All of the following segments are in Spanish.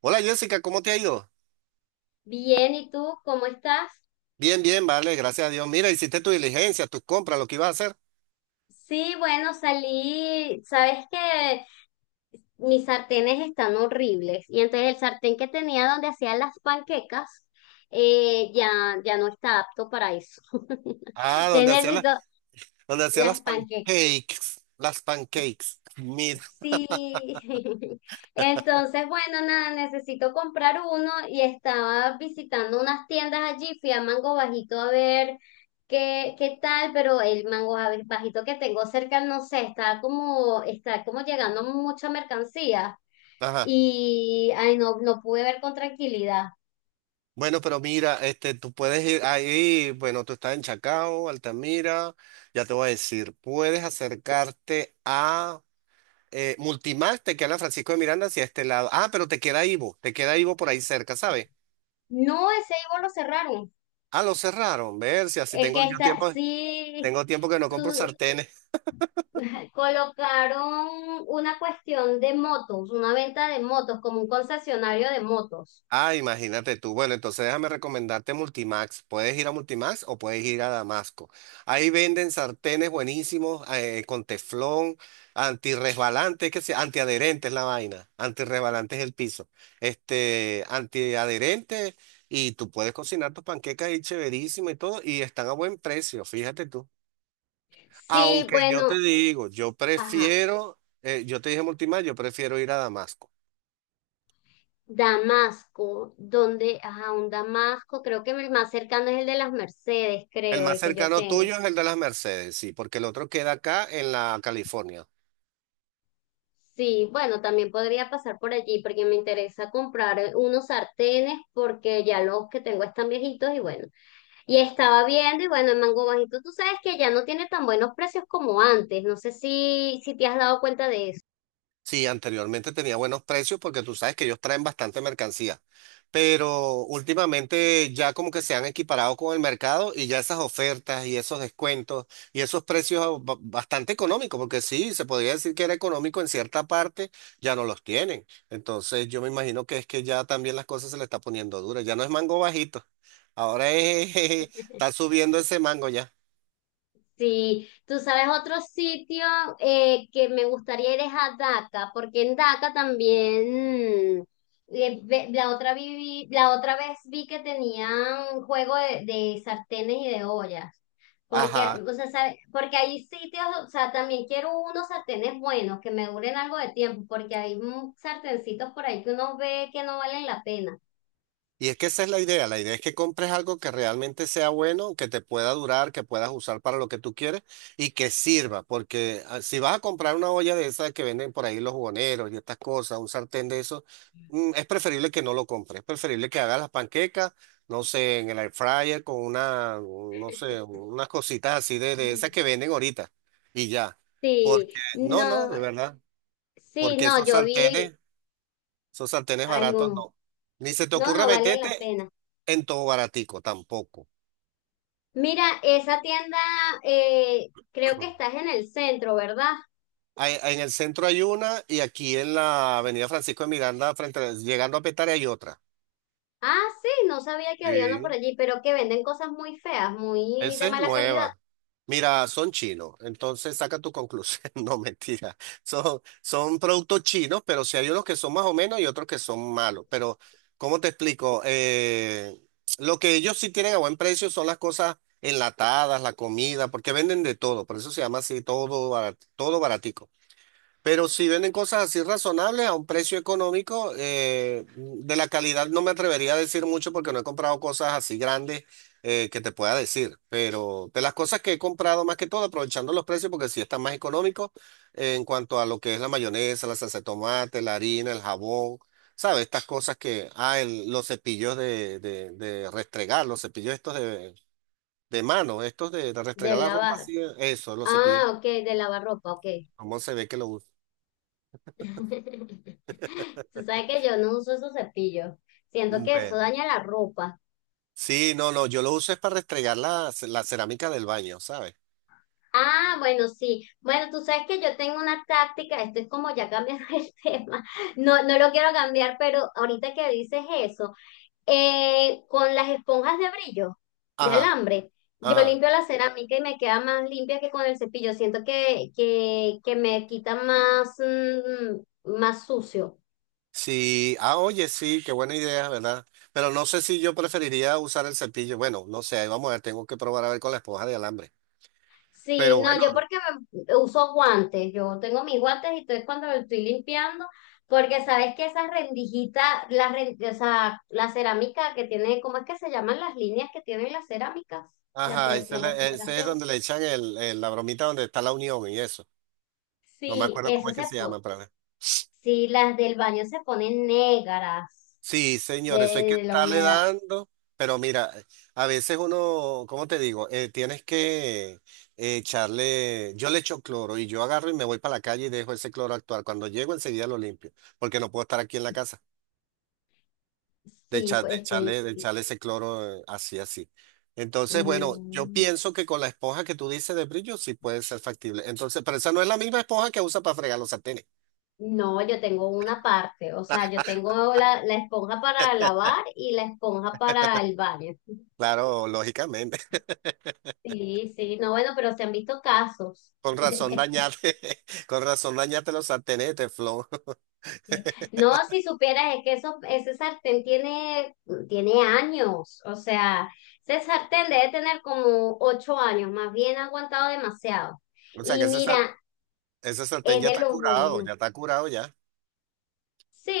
Hola Jessica, ¿cómo te ha ido? Bien, ¿y tú cómo estás? Bien, bien, vale, gracias a Dios. Mira, hiciste tu diligencia, tus compras, lo que ibas a hacer. Sí, bueno, salí, sabes que mis sartenes están horribles y entonces el sartén que tenía donde hacía las panquecas eh, ya, ya no está apto para eso. Ah, Entonces donde hacía necesito donde hacía las las panquecas. pancakes, las pancakes. Mira, Sí, entonces bueno, nada, necesito comprar uno y estaba visitando unas tiendas allí, fui a Mango Bajito a ver qué tal, pero el Mango Bajito que tengo cerca, no sé, está como llegando mucha mercancía ajá. y ay, no pude ver con tranquilidad. Bueno, pero mira, este, tú puedes ir ahí, bueno, tú estás en Chacao, Altamira, ya te voy a decir, puedes acercarte a Multimax, te queda en Francisco de Miranda hacia este lado. Ah, pero te queda Ivo por ahí cerca, ¿sabes? No, ese Ivo lo cerraron. Ah, lo cerraron, ver si así El que tengo yo está, tiempo, sí, tengo tiempo que no compro sartenes. colocaron una cuestión de motos, una venta de motos, como un concesionario de motos. Ah, imagínate tú. Bueno, entonces déjame recomendarte Multimax. Puedes ir a Multimax o puedes ir a Damasco. Ahí venden sartenes buenísimos, con teflón, antirresbalante, que sea, antiadherente es la vaina. Antirresbalante es el piso. Este, antiadherente, y tú puedes cocinar tus panquecas ahí chéverísimo y todo y están a buen precio, fíjate tú. Sí, Aunque yo te bueno, digo, yo ajá, prefiero, yo te dije Multimax, yo prefiero ir a Damasco. Damasco, ajá, un Damasco, creo que el más cercano es el de las Mercedes, El creo, más el que yo cercano tengo. tuyo es el de las Mercedes, sí, porque el otro queda acá en la California. Sí, bueno, también podría pasar por allí porque me interesa comprar unos sartenes porque ya los que tengo están viejitos y bueno. Y estaba viendo y bueno, en Mango Bajito tú sabes que ya no tiene tan buenos precios como antes. No sé si te has dado cuenta de eso. Sí, anteriormente tenía buenos precios porque tú sabes que ellos traen bastante mercancía, pero últimamente ya como que se han equiparado con el mercado, y ya esas ofertas y esos descuentos y esos precios bastante económicos, porque sí, se podría decir que era económico en cierta parte, ya no los tienen. Entonces yo me imagino que es que ya también las cosas se le está poniendo duras, ya no es mango bajito, ahora es, está subiendo ese mango ya. Sí, tú sabes otro sitio que me gustaría ir es a Daca, porque en Daca también la otra la otra vez vi que tenían juego de sartenes y de ollas. Porque, Ajá, o sea, porque hay sitios, o sea, también quiero unos sartenes buenos que me duren algo de tiempo, porque hay sartencitos por ahí que uno ve que no valen la pena. y es que esa es la idea es que compres algo que realmente sea bueno, que te pueda durar, que puedas usar para lo que tú quieres y que sirva, porque ah, si vas a comprar una olla de esas que venden por ahí los jugoneros y estas cosas, un sartén de eso, es preferible que no lo compres, es preferible que hagas las panquecas, no sé, en el air fryer con una, no sé, unas cositas así de esas que venden ahorita y ya, porque Sí, no, no, no, de verdad, sí, porque no, yo vi, esos sartenes hay baratos un no. Ni se te no, ocurra no vale la meterte pena. en todo baratico, tampoco. Mira, esa tienda, creo que estás en el centro, ¿verdad? En el centro hay una, y aquí en la Avenida Francisco de Miranda, frente, llegando a Petare hay otra. Ah, sí, no sabía que había una por Sí. allí, pero que venden cosas muy feas, muy Esa de es mala calidad, nueva. Mira, son chinos, entonces saca tu conclusión. No, mentira. Son productos chinos, pero sí hay unos que son más o menos y otros que son malos. Pero, ¿cómo te explico? Lo que ellos sí tienen a buen precio son las cosas enlatadas, la comida, porque venden de todo. Por eso se llama así, todo, todo baratico. Pero si venden cosas así razonables a un precio económico. De la calidad no me atrevería a decir mucho porque no he comprado cosas así grandes, que te pueda decir. Pero de las cosas que he comprado más que todo, aprovechando los precios porque sí están más económicos, en cuanto a lo que es la mayonesa, la salsa de tomate, la harina, el jabón, ¿sabes? Estas cosas que, ah, los cepillos de restregar, los cepillos estos de mano, estos de de restregar la ropa lavar. así, eso, los cepillos, Ah, ok, de lavar ropa, ok. cómo se ve que lo usan. Tú sabes que yo no uso esos cepillos. Siento que eso Bueno, daña la ropa. sí, no, no, yo lo uso es para restregar la, la cerámica del baño, ¿sabes? Ah, bueno, sí. Bueno, tú sabes que yo tengo una táctica, esto es como ya cambiando el tema. No, no lo quiero cambiar, pero ahorita que dices eso. Con las esponjas de brillo, de Ajá, alambre, yo ajá. limpio la cerámica y me queda más limpia que con el cepillo. Siento que me quita más, más sucio. Sí, ah, oye, sí, qué buena idea, ¿verdad? Pero no sé si yo preferiría usar el cepillo. Bueno, no sé, ahí vamos a ver, tengo que probar a ver con la esponja de alambre. Sí, Pero no, bueno, yo porque uso guantes, yo tengo mis guantes y entonces cuando lo estoy limpiando, porque sabes que esas rendijitas, o sea, la cerámica que tiene, ¿cómo es que se llaman las líneas que tienen las cerámicas? Ajá, ese es, La ese es separación. donde le echan el, la bromita donde está la unión y eso. No me Sí, acuerdo cómo eso es se, que se llama, pero. sí, las del baño se ponen negras Sí, de, señor, eso hay que de la estarle humedad. dando, pero mira, a veces uno, ¿cómo te digo? Tienes que echarle, yo le echo cloro y yo agarro y me voy para la calle y dejo ese cloro actuar. Cuando llego enseguida lo limpio, porque no puedo estar aquí en la casa de, Sí, echar- de pues es que echarle, de echarle ese cloro, así, así. Entonces, bueno, yo mm, pienso que con la esponja que tú dices de brillo sí puede ser factible. Entonces, pero esa no es la misma esponja que usa para fregar los sartenes. no, yo tengo una parte, o sea, yo tengo la esponja para lavar y la esponja para el baño. Claro, lógicamente. Sí, sí, no, bueno, pero se han visto casos. Con razón dañate, con razón dañate los sartenetes, Flo. Sí. No, si supieras, es que eso, ese sartén tiene, tiene años, o sea, ese sartén debe tener como 8 años, más bien ha aguantado demasiado. O sea Y que ese, mira, ese sartén es ya de está los curado, buenos. ya está curado ya.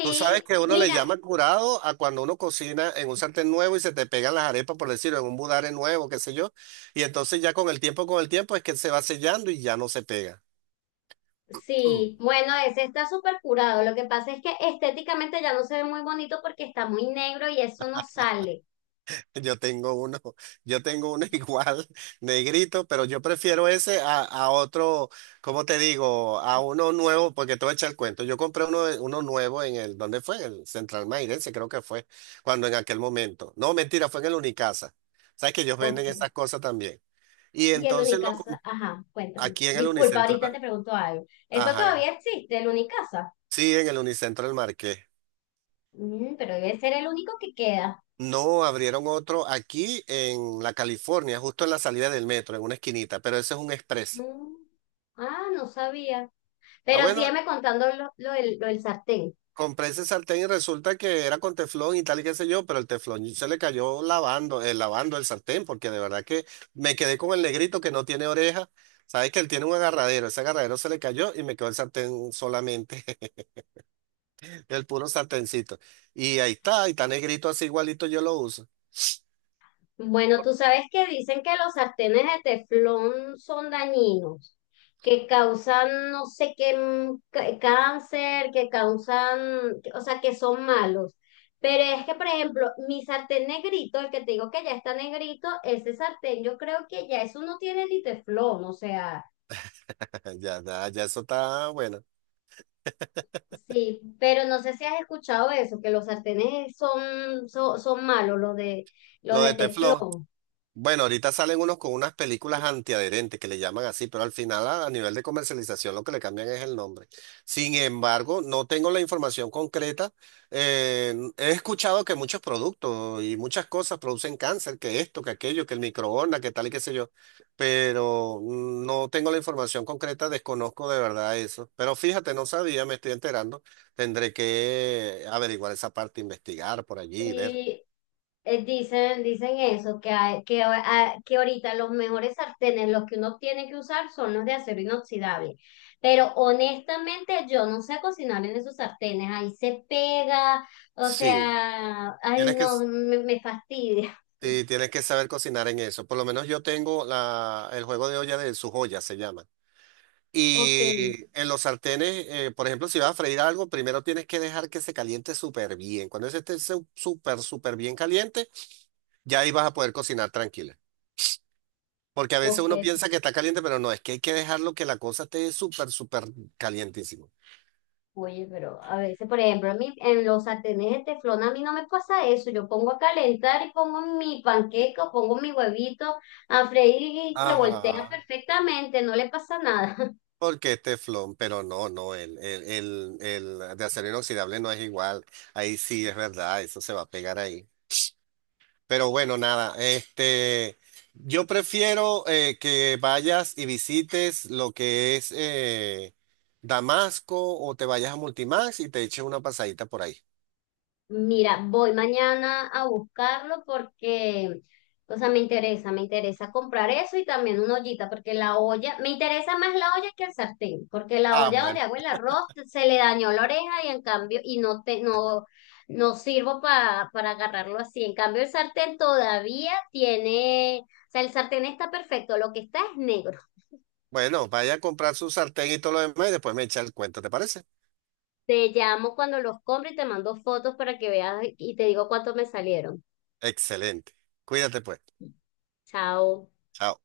Tú sabes que uno le mira, llama curado a cuando uno cocina en un sartén nuevo y se te pegan las arepas, por decirlo, en un budare nuevo, qué sé yo. Y entonces ya con el tiempo es que se va sellando y ya no se pega. sí, bueno, ese está súper curado. Lo que pasa es que estéticamente ya no se ve muy bonito porque está muy negro y eso no sale. Yo tengo uno, yo tengo uno igual, negrito, pero yo prefiero ese a otro, ¿cómo te digo? A uno nuevo, porque te voy a echar el cuento. Yo compré uno, uno nuevo en el, ¿dónde fue? En el Central Mairense, creo que fue, cuando en aquel momento. No, mentira, fue en el Unicasa. Sabes que ellos venden Ok. esas cosas también. Y Y el entonces Unicasa, ajá, cuéntame. aquí en el Disculpa, Unicentro, ahorita te pregunto algo. ¿Eso ajá, todavía existe, el Unicasa? sí, en el Unicentro del Marqués. Mm, pero debe ser el único que queda. No, abrieron otro aquí en la California, justo en la salida del metro, en una esquinita, pero ese es un express. Mm, ah, no sabía. Ah, Pero bueno, sígueme contando lo del sartén. compré ese sartén y resulta que era con teflón y tal y qué sé yo, pero el teflón se le cayó lavando, lavando el sartén, porque de verdad que me quedé con el negrito que no tiene oreja. Sabes que él tiene un agarradero, ese agarradero se le cayó y me quedó el sartén solamente, el puro sartencito. Y ahí está, y está negrito así igualito yo lo uso. Bueno, tú sabes que dicen que los sartenes de teflón son dañinos, que causan no sé qué cáncer, que causan, o sea, que son malos. Pero es que, por ejemplo, mi sartén negrito, el que te digo que ya está negrito, ese sartén yo creo que ya eso no tiene ni teflón, o sea, Ya, ya, ya eso está bueno. sí, pero no sé si has escuchado eso, que los sartenes son malos, los Lo de de teflón. teflón. Bueno, ahorita salen unos con unas películas antiadherentes que le llaman así, pero al final a nivel de comercialización lo que le cambian es el nombre. Sin embargo, no tengo la información concreta. He escuchado que muchos productos y muchas cosas producen cáncer, que esto, que aquello, que el microondas, que tal y qué sé yo, pero no tengo la información concreta, desconozco de verdad eso. Pero fíjate, no sabía, me estoy enterando. Tendré que averiguar esa parte, investigar por allí y ver. Y dicen eso, que, hay- que, a- que ahorita los mejores sartenes, los que uno tiene que usar, son los de acero inoxidable. Pero honestamente, yo no sé cocinar en esos sartenes. Ahí se pega, o Sí, sea, ay, tienes que... no, me fastidia. Sí, tienes que saber cocinar en eso. Por lo menos yo tengo la, el juego de olla de su joya, se llama. Ok, Y en los sartenes, por ejemplo, si vas a freír algo, primero tienes que dejar que se caliente súper bien. Cuando ese esté súper, súper bien caliente, ya ahí vas a poder cocinar tranquila. Porque a veces ok, uno piensa que está caliente, pero no, es que hay que dejarlo que la cosa esté súper, súper calientísimo. oye, pero a veces, por ejemplo, en los sartenes de teflón a mí no me pasa eso. Yo pongo a calentar y pongo mi panqueca, pongo mi huevito a freír y se voltea Ajá. perfectamente, no le pasa nada. Porque es teflón, pero no, no, el de acero inoxidable no es igual. Ahí sí es verdad, eso se va a pegar ahí. Pero bueno, nada, este, yo prefiero, que vayas y visites lo que es, Damasco, o te vayas a Multimax y te eches una pasadita por ahí. Mira, voy mañana a buscarlo porque, o sea, me interesa comprar eso y también una ollita, porque la olla, me interesa más la olla que el sartén, porque la Ah, olla donde bueno. hago el arroz se le dañó la oreja y en cambio, y no te, no, no sirvo para agarrarlo así. En cambio, el sartén todavía tiene, o sea, el sartén está perfecto, lo que está es negro. Bueno, vaya a comprar su sartén y todo lo demás y después me echa el cuento, ¿te parece? Te llamo cuando los compre y te mando fotos para que veas y te digo cuánto me salieron. Excelente. Cuídate pues. Chao. Chao.